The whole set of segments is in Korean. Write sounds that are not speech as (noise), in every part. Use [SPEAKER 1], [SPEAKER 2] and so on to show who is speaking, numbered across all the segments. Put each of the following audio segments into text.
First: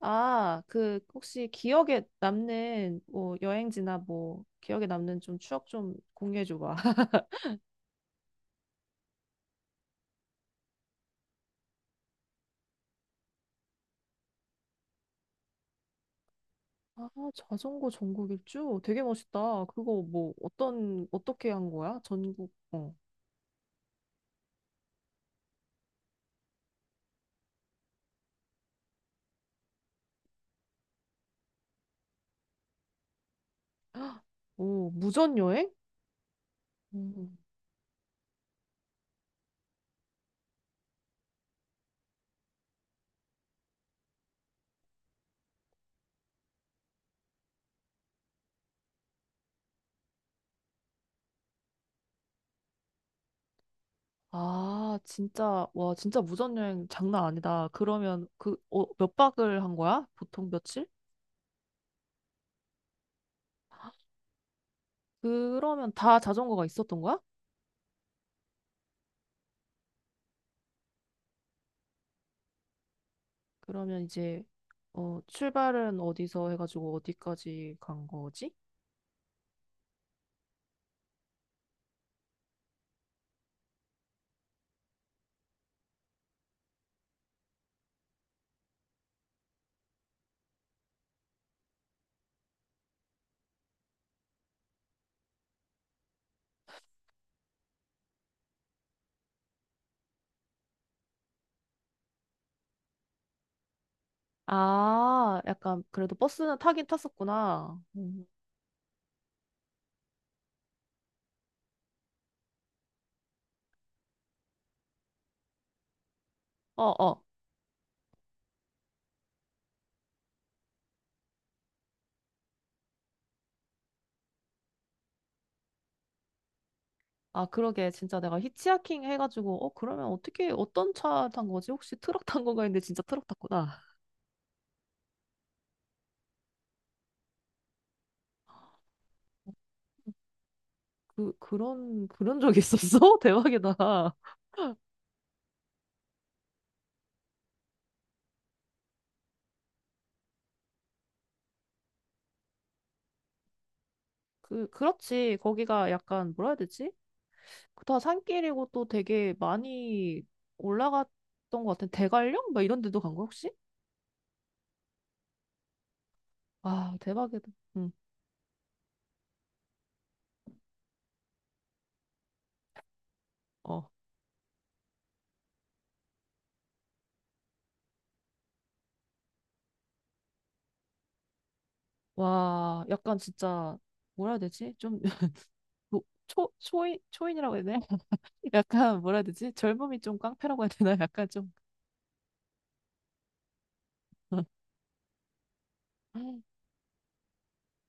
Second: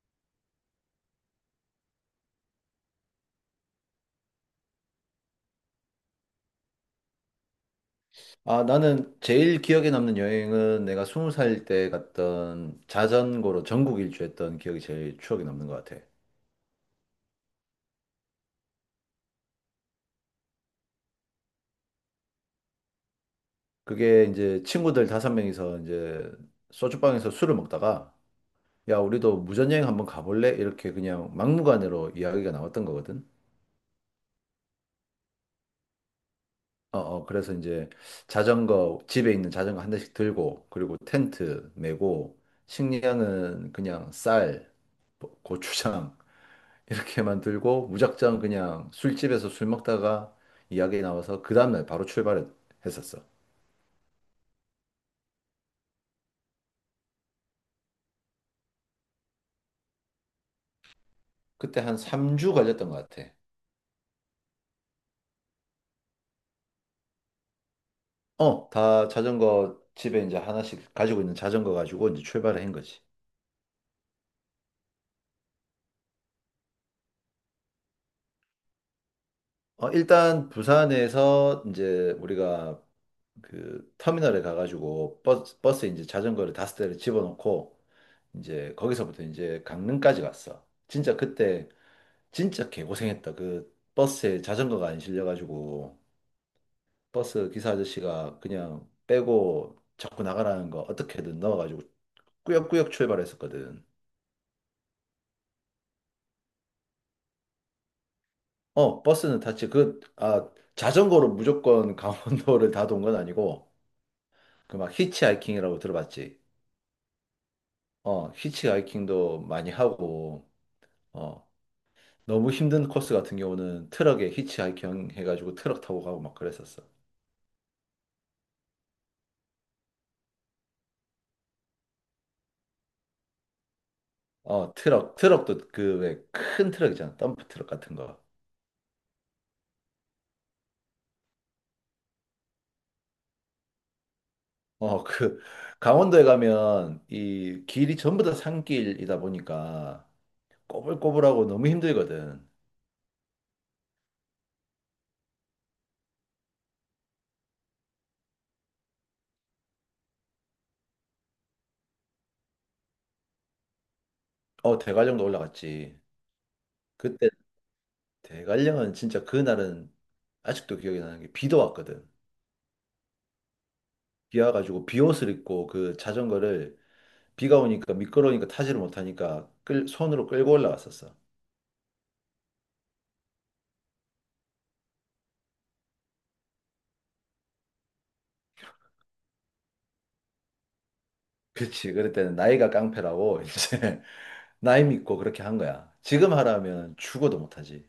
[SPEAKER 1] 아, 그 혹시 기억에 남는 뭐 여행지나 뭐 기억에 남는 좀 추억 좀 공유해 줘 봐. (laughs)
[SPEAKER 2] 아, 나는 제일 기억에 남는 여행은 내가 스무 살 때 갔던 자전거로 전국 일주했던 기억이 제일 추억에 남는 것 같아.
[SPEAKER 1] 아, 자전거 전국 일주 되게 멋있다. 그거 뭐 어떤 어떻게 한 거야? 전국 어.
[SPEAKER 2] 그게 이제 친구들 다섯 명이서 이제 소주방에서 술을 먹다가 야, 우리도 무전여행 한번 가볼래? 이렇게 그냥 막무가내로 이야기가 나왔던 거거든.
[SPEAKER 1] (gasps) 오, 무전 여행?
[SPEAKER 2] 어, 어,
[SPEAKER 1] 음.
[SPEAKER 2] 그래서 이제 집에 있는 자전거 한 대씩 들고, 그리고 텐트 메고, 식량은 그냥 쌀, 고추장, 이렇게 만들고 무작정 그냥 술집에서 술 먹다가 이야기 나와서 그 다음날 바로 출발했었어.
[SPEAKER 1] 아, 진짜 와, 진짜 무전 여행 장난 아니다. 그러면 그 어, 몇 박을 한 거야? 보통 며칠?
[SPEAKER 2] 그때 한 3주 걸렸던 것 같아.
[SPEAKER 1] 그러면 다 자전거가 있었던 거야?
[SPEAKER 2] 어, 다 자전거 집에 이제 하나씩 가지고 있는 자전거 가지고 이제 출발을 한 거지.
[SPEAKER 1] 그러면 이제 어, 출발은 어디서 해가지고 어디까지 간 거지?
[SPEAKER 2] 어, 일단 부산에서 이제 우리가 그 터미널에 가가지고 버스에 이제 자전거를 다섯 대를 집어넣고 이제 거기서부터 이제 강릉까지 갔어. 진짜 그때 진짜 개고생했다. 그 버스에 자전거가 안 실려가지고 버스 기사 아저씨가 그냥 빼고 자꾸 나가라는 거 어떻게든 넣어가지고 꾸역꾸역 출발했었거든.
[SPEAKER 1] 아, 약간 그래도 버스는 타긴 탔었구나. 음.
[SPEAKER 2] 어, 버스는 탔지. 그, 아, 자전거로 무조건 (laughs) 강원도를 다 돈 건 아니고, 그 막 히치하이킹이라고 들어봤지.
[SPEAKER 1] 어, 어.
[SPEAKER 2] 어, 히치하이킹도 많이 하고, 어, 너무 힘든 코스 같은 경우는 트럭에 히치하이킹 해가지고 트럭 타고 가고 막 그랬었어.
[SPEAKER 1] 아, 그러게. 진짜 내가 히치하킹 해가지고, 어, 그러면 어떻게, 어떤 차 탄 거지? 혹시 트럭 탄 건가 했는데 진짜 트럭 탔구나.
[SPEAKER 2] 어, 트럭도 그 왜 큰 트럭 있잖아. 덤프 트럭 같은 거.
[SPEAKER 1] 그런 적이 있었어? (laughs) 대박이다.
[SPEAKER 2] 어, 그, 강원도에 가면 이 길이 전부 다 산길이다 보니까 꼬불꼬불하고 너무 힘들거든.
[SPEAKER 1] 그렇지. 거기가 약간, 뭐라 해야 되지? 다 산길이고 또 되게 많이 올라갔던 것 같은 대관령? 막 이런 데도 간 거야, 혹시?
[SPEAKER 2] 어, 대관령도 올라갔지.
[SPEAKER 1] 와,
[SPEAKER 2] 그때
[SPEAKER 1] 대박이다. 응,
[SPEAKER 2] 대관령은 진짜 그날은 아직도 기억이 나는 게 비도 왔거든.
[SPEAKER 1] 어.
[SPEAKER 2] 비 와가지고 비옷을 입고 그 자전거를 비가 오니까 미끄러우니까 타지를 못하니까 손으로 끌고 올라갔었어.
[SPEAKER 1] 와, 약간 진짜, 뭐라 해야 되지? 좀, (laughs) 뭐, 초인이라고 해야 되나? (laughs) 약간, 뭐라 해야 되지? 젊음이 좀 깡패라고 해야 되나? 약간 좀.
[SPEAKER 2] 그치. 그랬더니 나이가 깡패라고 (laughs) 이제 나이 믿고 그렇게 한 거야. 지금
[SPEAKER 1] (laughs)
[SPEAKER 2] 하라면 죽어도 못하지.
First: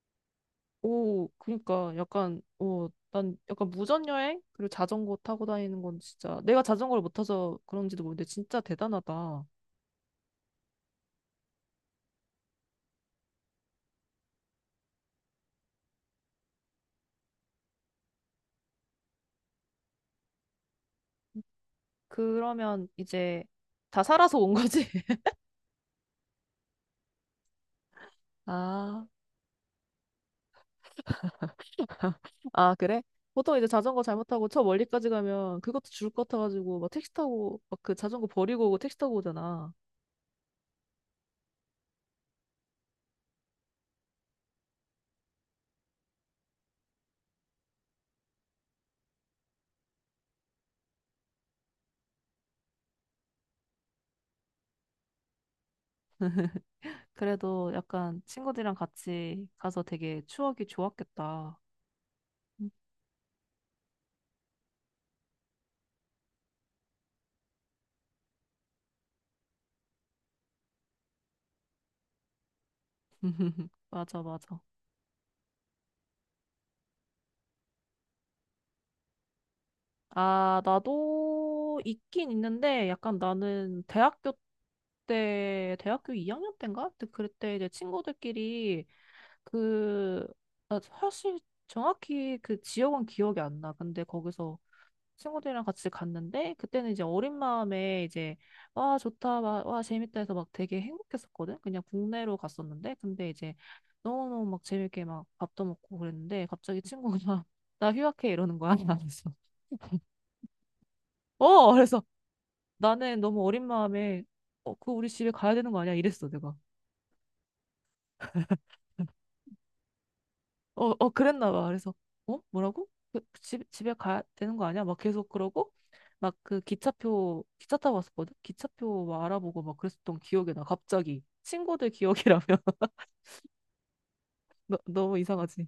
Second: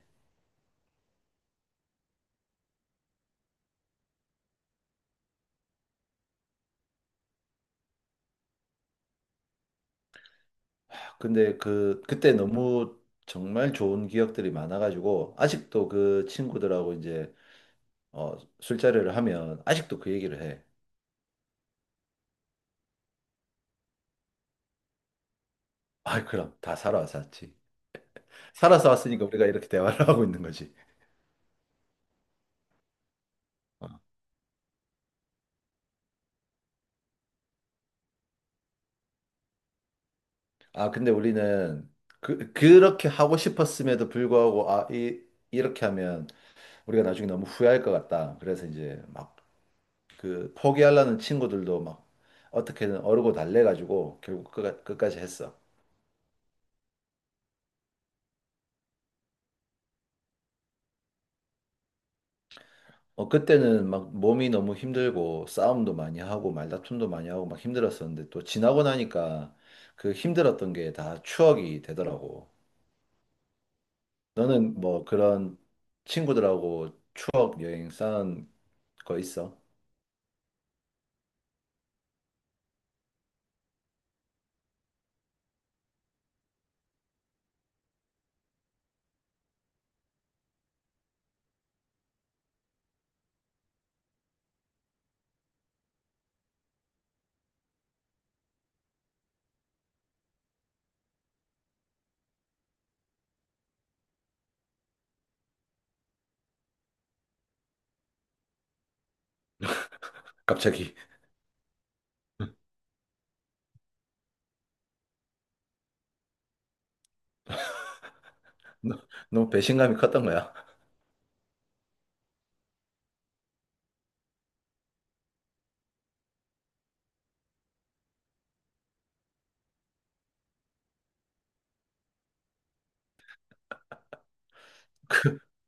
[SPEAKER 1] 오, 그니까, 약간, 오, 난 약간 무전여행? 그리고 자전거 타고 다니는 건 진짜, 내가 자전거를 못 타서 그런지도 모르는데, 진짜 대단하다.
[SPEAKER 2] 근데 그때 너무 정말 좋은 기억들이 많아가지고 아직도 그 친구들하고 이제 어, 술자리를 하면 아직도 그 얘기를 해.
[SPEAKER 1] 그러면 이제 다 살아서 온 거지? (laughs)
[SPEAKER 2] 아, 그럼 다 살아서 왔지. 살아서
[SPEAKER 1] 아.
[SPEAKER 2] 왔으니까 우리가 이렇게 대화를 (laughs) 하고 있는 거지.
[SPEAKER 1] 아, 그래? 보통 이제 자전거 잘못하고 저 멀리까지 가면 그것도 줄 것 같아가지고 막 택시 타고 막 그 자전거 버리고 오고 택시 타고 오잖아.
[SPEAKER 2] 아, 근데 우리는 그렇게 하고 싶었음에도 불구하고 아, 이 이렇게 하면 우리가 나중에 너무 후회할 것 같다. 그래서 이제 막 그 포기하려는 친구들도 막 어떻게든 어르고 달래가지고 결국 끝까지 했어.
[SPEAKER 1] 그래도 약간 친구들이랑 같이 가서 되게 추억이 좋았겠다.
[SPEAKER 2] 어, 그때는 막 몸이 너무 힘들고 싸움도 많이 하고 말다툼도 많이 하고 막 힘들었었는데 또 지나고 나니까 그 힘들었던 게 다 추억이 되더라고.
[SPEAKER 1] (laughs) 맞아, 맞아.
[SPEAKER 2] 너는 뭐 그런 친구들하고 추억 여행 쌓은 거 있어?
[SPEAKER 1] 아, 나도 있긴 있는데 약간 나는 대학교 때, 대학교 2학년 때인가? 그때 이제 친구들끼리 그, 아, 사실 정확히 그 지역은 기억이 안 나. 근데 거기서 친구들이랑 같이 갔는데 그때는 이제 어린 마음에 이제 와 좋다 와, 와 재밌다 해서 막 되게 행복했었거든. 그냥 국내로 갔었는데 근데 이제 너무너무 막 재밌게 막 밥도 먹고 그랬는데 갑자기 친구가 (laughs) 나 휴학해 이러는 거야. 그래서
[SPEAKER 2] 갑자기
[SPEAKER 1] 어, 그래서 나는 너무 어린 마음에 어, 그 우리 집에 가야 되는 거 아니야 이랬어 내가.
[SPEAKER 2] (laughs) 너- 너무 배신감이 컸던 거야. (laughs)
[SPEAKER 1] 어, 어, 그랬나 봐. 그래서, 어? 뭐라고? 그 그 집, 집에 가야 되는 거 아니야? 막 계속 그러고, 막 그 기차표, 기차 타고 왔었거든? 기차표 막 알아보고 막 그랬었던 기억이 나, 갑자기. 친구들 기억이라면. (laughs) 너, 너무 이상하지?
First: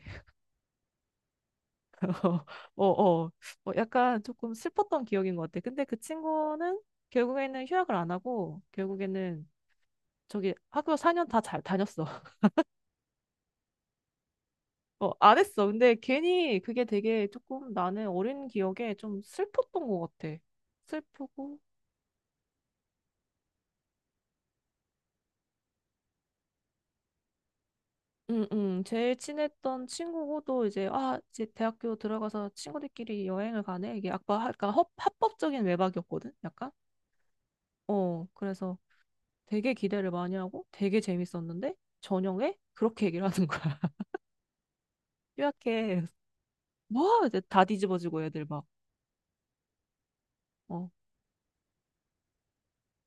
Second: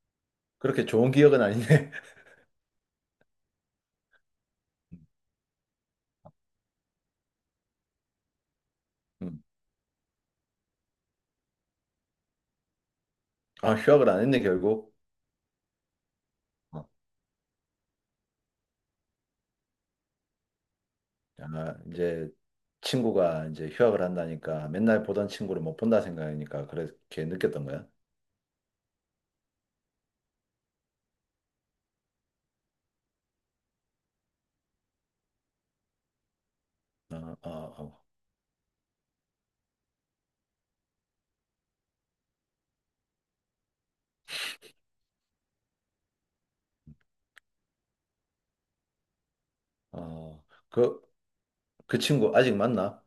[SPEAKER 2] 그렇게 좋은 기억은 아니네. (laughs)
[SPEAKER 1] (laughs) 어, 어, 어, 약간 조금 슬펐던 기억인 것 같아. 근데 그 친구는 결국에는 휴학을 안 하고,
[SPEAKER 2] 음.
[SPEAKER 1] 결국에는 저기 학교 4년 다 잘 다녔어. (laughs)
[SPEAKER 2] 아, 휴학을 안 했네, 결국.
[SPEAKER 1] 어, 안 했어. 근데 괜히 그게
[SPEAKER 2] 어.
[SPEAKER 1] 되게 조금 나는 어린 기억에 좀 슬펐던 것 같아. 슬프고
[SPEAKER 2] 아, 이제 친구가 이제 휴학을 한다니까 맨날 보던 친구를 못 본다 생각하니까 그렇게 느꼈던 거야.
[SPEAKER 1] 응, 응. 제일 친했던 친구고, 또 이제, 아, 이제 대학교 들어가서 친구들끼리 여행을 가네? 이게 아까, 아까 합법적인 외박이었거든? 약간?
[SPEAKER 2] 어, 어, 어.
[SPEAKER 1] 어, 그래서 되게 기대를 많이 하고 되게 재밌었는데, 저녁에 그렇게 얘기를 하는 거야. (laughs) 뾰약해. 뭐? 이제 다 뒤집어지고 애들 막.
[SPEAKER 2] 어,
[SPEAKER 1] 어,
[SPEAKER 2] 그 친구 아직 만나?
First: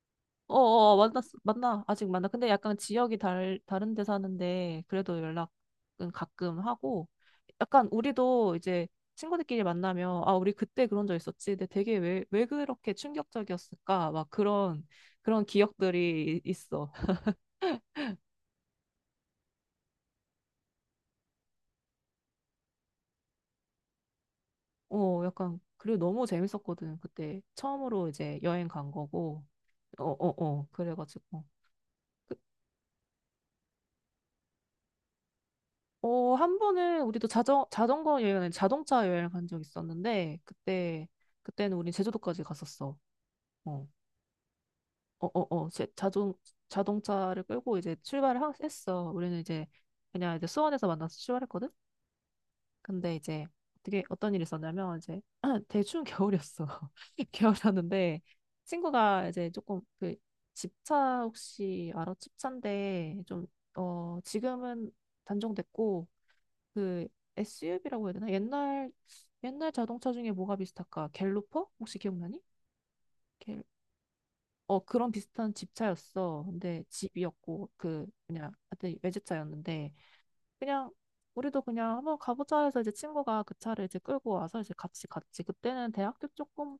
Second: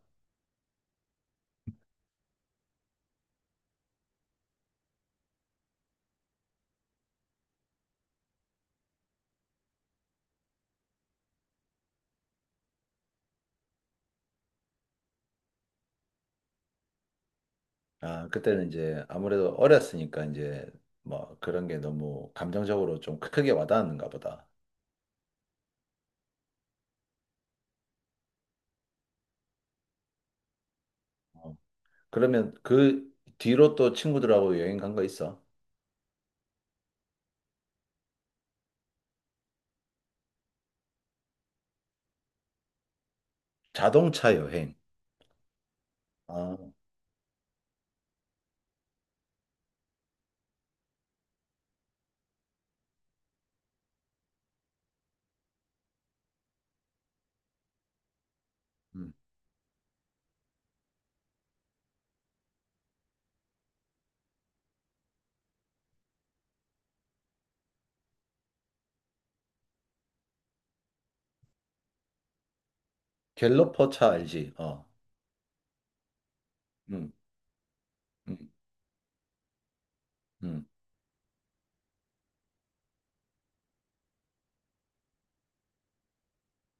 [SPEAKER 1] 어어 만났 만나, 아직 만나. 근데 약간 지역이 달 다른 데 사는데 그래도 연락은 가끔 하고, 약간 우리도 이제 친구들끼리 만나면, 아 우리 그때 그런 적 있었지, 근데 되게 왜 그렇게 충격적이었을까 막 그런 기억들이 있어.
[SPEAKER 2] 아, 그때는 이제 아무래도 어렸으니까 이제 뭐 그런 게 너무 감정적으로 좀 크게 와닿았는가 보다.
[SPEAKER 1] 어, 약간 그리고 너무 재밌었거든. 그때 처음으로 이제 여행 간 거고 어어어. 그래가지고
[SPEAKER 2] 어. 그러면 그 뒤로 또 친구들하고 여행 간 거 있어?
[SPEAKER 1] 어, 한 번은 우리도 자전거 여행은 아니라 자동차 여행을 간 적 있었는데, 그때, 그때는 우린 제주도까지 갔었어. 어,
[SPEAKER 2] 자동차 여행.
[SPEAKER 1] 어, 어, 어. 제, 자동,
[SPEAKER 2] 아,
[SPEAKER 1] 자동차를 끌고 이제 출발을 했어. 우리는 이제 그냥 이제 수원에서 만나서 출발했거든? 근데 이제 어떻게, 어떤 일이 있었냐면, 이제 (clears throat) 되게 추운 겨울이었어. (laughs) 겨울이었는데,
[SPEAKER 2] 음.
[SPEAKER 1] 친구가 이제 조금 그 집차 혹시 알아? 집차인데, 좀, 어, 지금은 단종됐고, 그 SUV라고 해야 되나? 옛날 자동차 중에 뭐가 비슷할까? 갤로퍼? 혹시 기억나니? 갤...
[SPEAKER 2] 갤러퍼 차 알지?
[SPEAKER 1] 어,
[SPEAKER 2] 어.
[SPEAKER 1] 그런 비슷한 집차였어. 근데
[SPEAKER 2] 음,
[SPEAKER 1] 집이었고 그
[SPEAKER 2] 음,
[SPEAKER 1] 그냥 하여튼 외제차였는데
[SPEAKER 2] 음.
[SPEAKER 1] 그냥 우리도 그냥 한번 가보자 해서 이제 친구가 그 차를 이제 끌고 와서 이제 같이 갔지. 그때는 대학교 조금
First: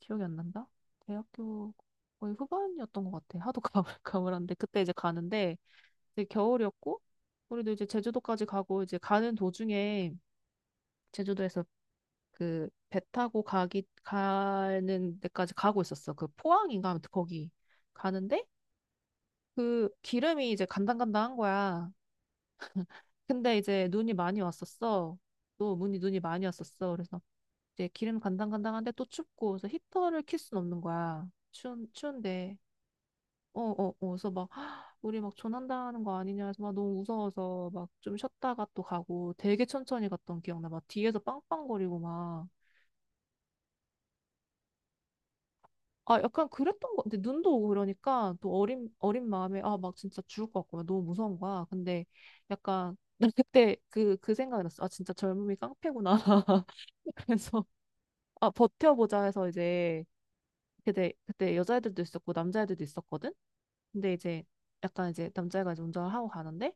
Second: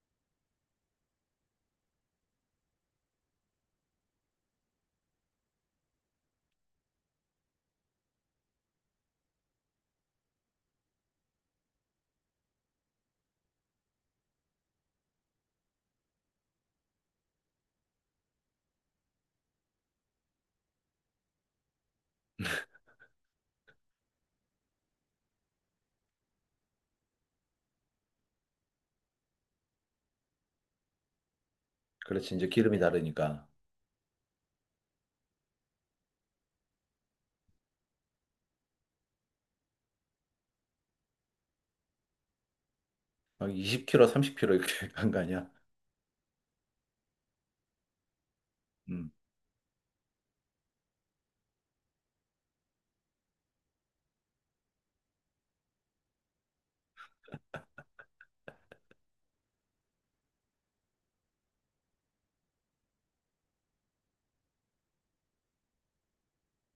[SPEAKER 1] 기억이 안 난다. 대학교 거의 후반이었던 것 같아. 하도 (laughs) 가물가물한데 그때 이제 가는데 이제 겨울이었고 우리도 이제 제주도까지 가고 이제 가는 도중에 제주도에서 그 배 타고 가기 가는 데까지 가고 있었어. 그 포항인가 아무튼 거기 가는데 그 기름이 이제 간당간당한 거야. 근데 이제 눈이 많이 왔었어. 또 눈이 많이 왔었어. 그래서 이제 기름 간당간당한데 또 춥고 그래서 히터를 킬 순 없는 거야. 추운
[SPEAKER 2] 그렇지. 이제
[SPEAKER 1] 추운데
[SPEAKER 2] 기름이 다르니까.
[SPEAKER 1] 어어어 그래서 막 (gasps) 우리 막 조난당하는 거 아니냐 해서 막 너무 무서워서 막 좀 쉬었다가 또 가고 되게 천천히 갔던 기억나. 막 뒤에서 빵빵거리고 막.
[SPEAKER 2] 막 2 0 k 로3 0 k 로 이렇게 (laughs) 간 거 아니야?
[SPEAKER 1] 아, 약간 그랬던 거 같아. 눈도 오고 그러니까 또 어린,
[SPEAKER 2] 음.
[SPEAKER 1] 어린 마음에 아, 막 진짜 죽을 것 같고 막 너무 무서운 거야. 근데 약간 (laughs) 난 그때 그, 그 생각이 났어. 아, 진짜 젊음이 깡패구나. (laughs) 그래서 아, 버텨보자 해서 이제 그때, 그때 여자애들도 있었고 남자애들도 있었거든? 근데 이제 약간 이제 남자애가 이제 운전을 하고 가는데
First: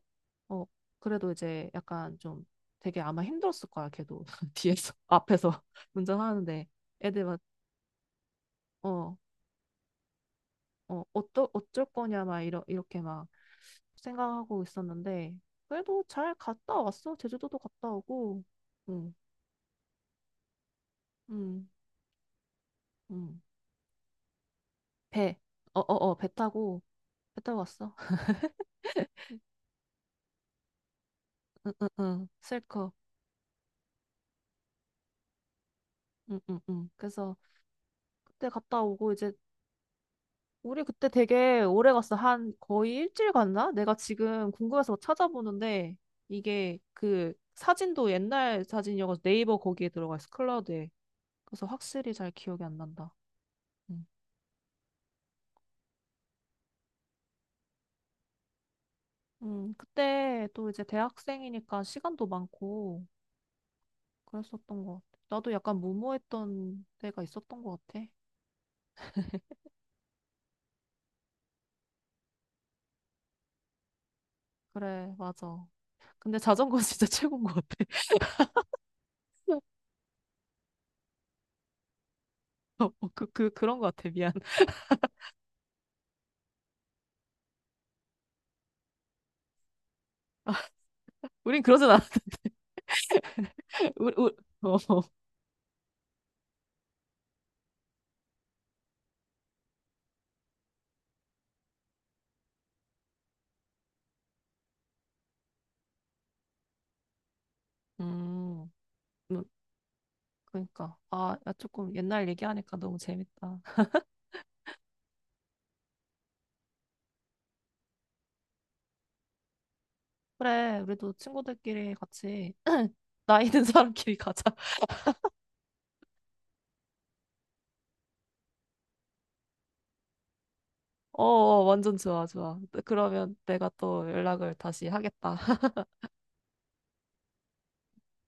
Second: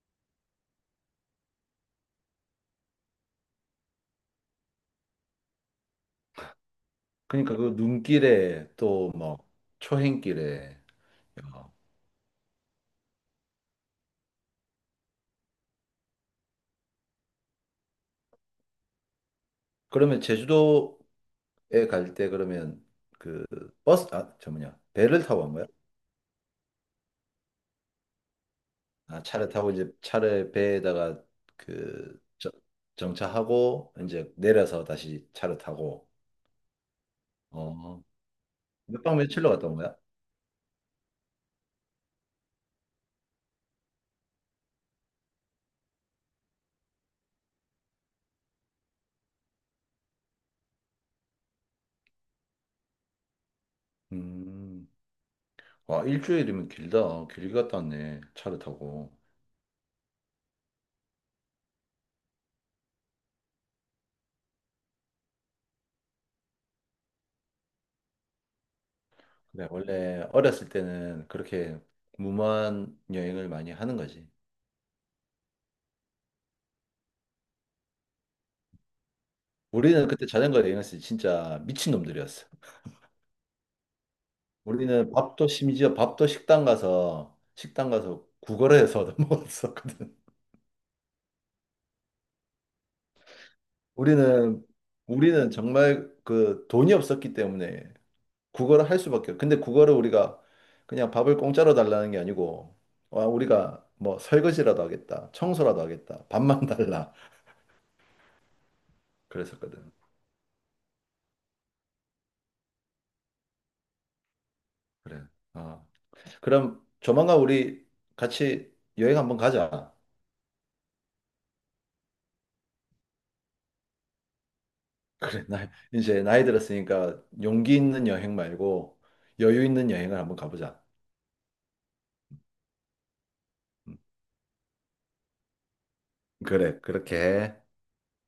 [SPEAKER 1] 어, 그래도 이제 약간 좀 되게 아마 힘들었을 거야. 걔도 (laughs) 뒤에서, 앞에서 (laughs) 운전하는데 애들 막
[SPEAKER 2] 그러니까 그 눈길에 또
[SPEAKER 1] 어,
[SPEAKER 2] 뭐 초행길에.
[SPEAKER 1] 어,
[SPEAKER 2] 어.
[SPEAKER 1] 어쩔 거냐, 막, 이렇게 막 생각하고 있었는데, 그래도 잘 갔다 왔어. 제주도도 갔다 오고, 응,
[SPEAKER 2] 그러면 제주도
[SPEAKER 1] 응,
[SPEAKER 2] 갈 때 그러면
[SPEAKER 1] 응.
[SPEAKER 2] 그 버스 아 저 뭐냐 배를
[SPEAKER 1] 배,
[SPEAKER 2] 타고 간 거야?
[SPEAKER 1] 어, 어, 어, 배 타고, 배 타고 왔어. (laughs)
[SPEAKER 2] 아 차를 타고 이제 차를 배에다가
[SPEAKER 1] 응,
[SPEAKER 2] 그
[SPEAKER 1] 응,
[SPEAKER 2] 저-
[SPEAKER 1] 실컷.
[SPEAKER 2] 정차하고 이제 내려서 다시 차를 타고
[SPEAKER 1] 응, 응, 응. 그래서
[SPEAKER 2] 어
[SPEAKER 1] 그때 갔다
[SPEAKER 2] 몇
[SPEAKER 1] 오고,
[SPEAKER 2] 박
[SPEAKER 1] 이제,
[SPEAKER 2] 며칠로 갔다 온 거야?
[SPEAKER 1] 우리 그때 되게 오래 갔어. 한 거의 일주일 갔나? 내가 지금 궁금해서 막 찾아보는데, 이게 그 사진도 옛날 사진이어서 네이버 거기에 들어가 있어. 클라우드에. 그래서 확실히 잘 기억이 안 난다. 응.
[SPEAKER 2] 음, 와, 일주일이면 길다. 길게 갔다 왔네. 차를 타고.
[SPEAKER 1] 그때 또 이제 대학생이니까 시간도 많고 그랬었던 것 같아. 나도 약간 무모했던 때가 있었던 것 같아.
[SPEAKER 2] 그래, 원래 어렸을 때는 그렇게 무모한 여행을 많이 하는 거지.
[SPEAKER 1] 그래, 맞아. 근데 자전거 (laughs) 진짜 최고인 것 같아. (laughs)
[SPEAKER 2] 우리는 그때 자전거 여행했을 때 진짜 미친놈들이었어.
[SPEAKER 1] 어, 어, 그, 그, 그런 것 같아. 미안. (laughs)
[SPEAKER 2] 우리는 밥도 심지어 밥도 식당 가서 구걸을 해서 얻어 먹었었거든.
[SPEAKER 1] 우린 그러진 않았대. (laughs) 우리, 우리,
[SPEAKER 2] 우리는
[SPEAKER 1] 어.
[SPEAKER 2] 우리는 정말 그 돈이 없었기 때문에 구걸을 할 수밖에. 근데 구걸을 우리가 그냥 밥을 공짜로 달라는 게 아니고 와 우리가 뭐 설거지라도 하겠다, 청소라도 하겠다, 밥만 (laughs) 달라
[SPEAKER 1] 음, 음,
[SPEAKER 2] 그랬었거든.
[SPEAKER 1] 그러니까. 아, 야, 조금 옛날 얘기하니까 너무 재밌다.
[SPEAKER 2] 그래. 어. 그럼 조만간 우리 같이 여행 한번 가자.
[SPEAKER 1] 그래, 우리도 친구들끼리 같이 (laughs) 나이 든 사람끼리 가자. (laughs)
[SPEAKER 2] (clears throat) 그래, 나, 이제 나이 들었으니까 용기 있는 여행 말고 여유 있는 여행을 한번 가보자.
[SPEAKER 1] 어, 어, 완전 좋아, 좋아. 그러면 내가
[SPEAKER 2] 음,
[SPEAKER 1] 또 연락을 다시 하겠다.
[SPEAKER 2] 그래, 그렇게 해.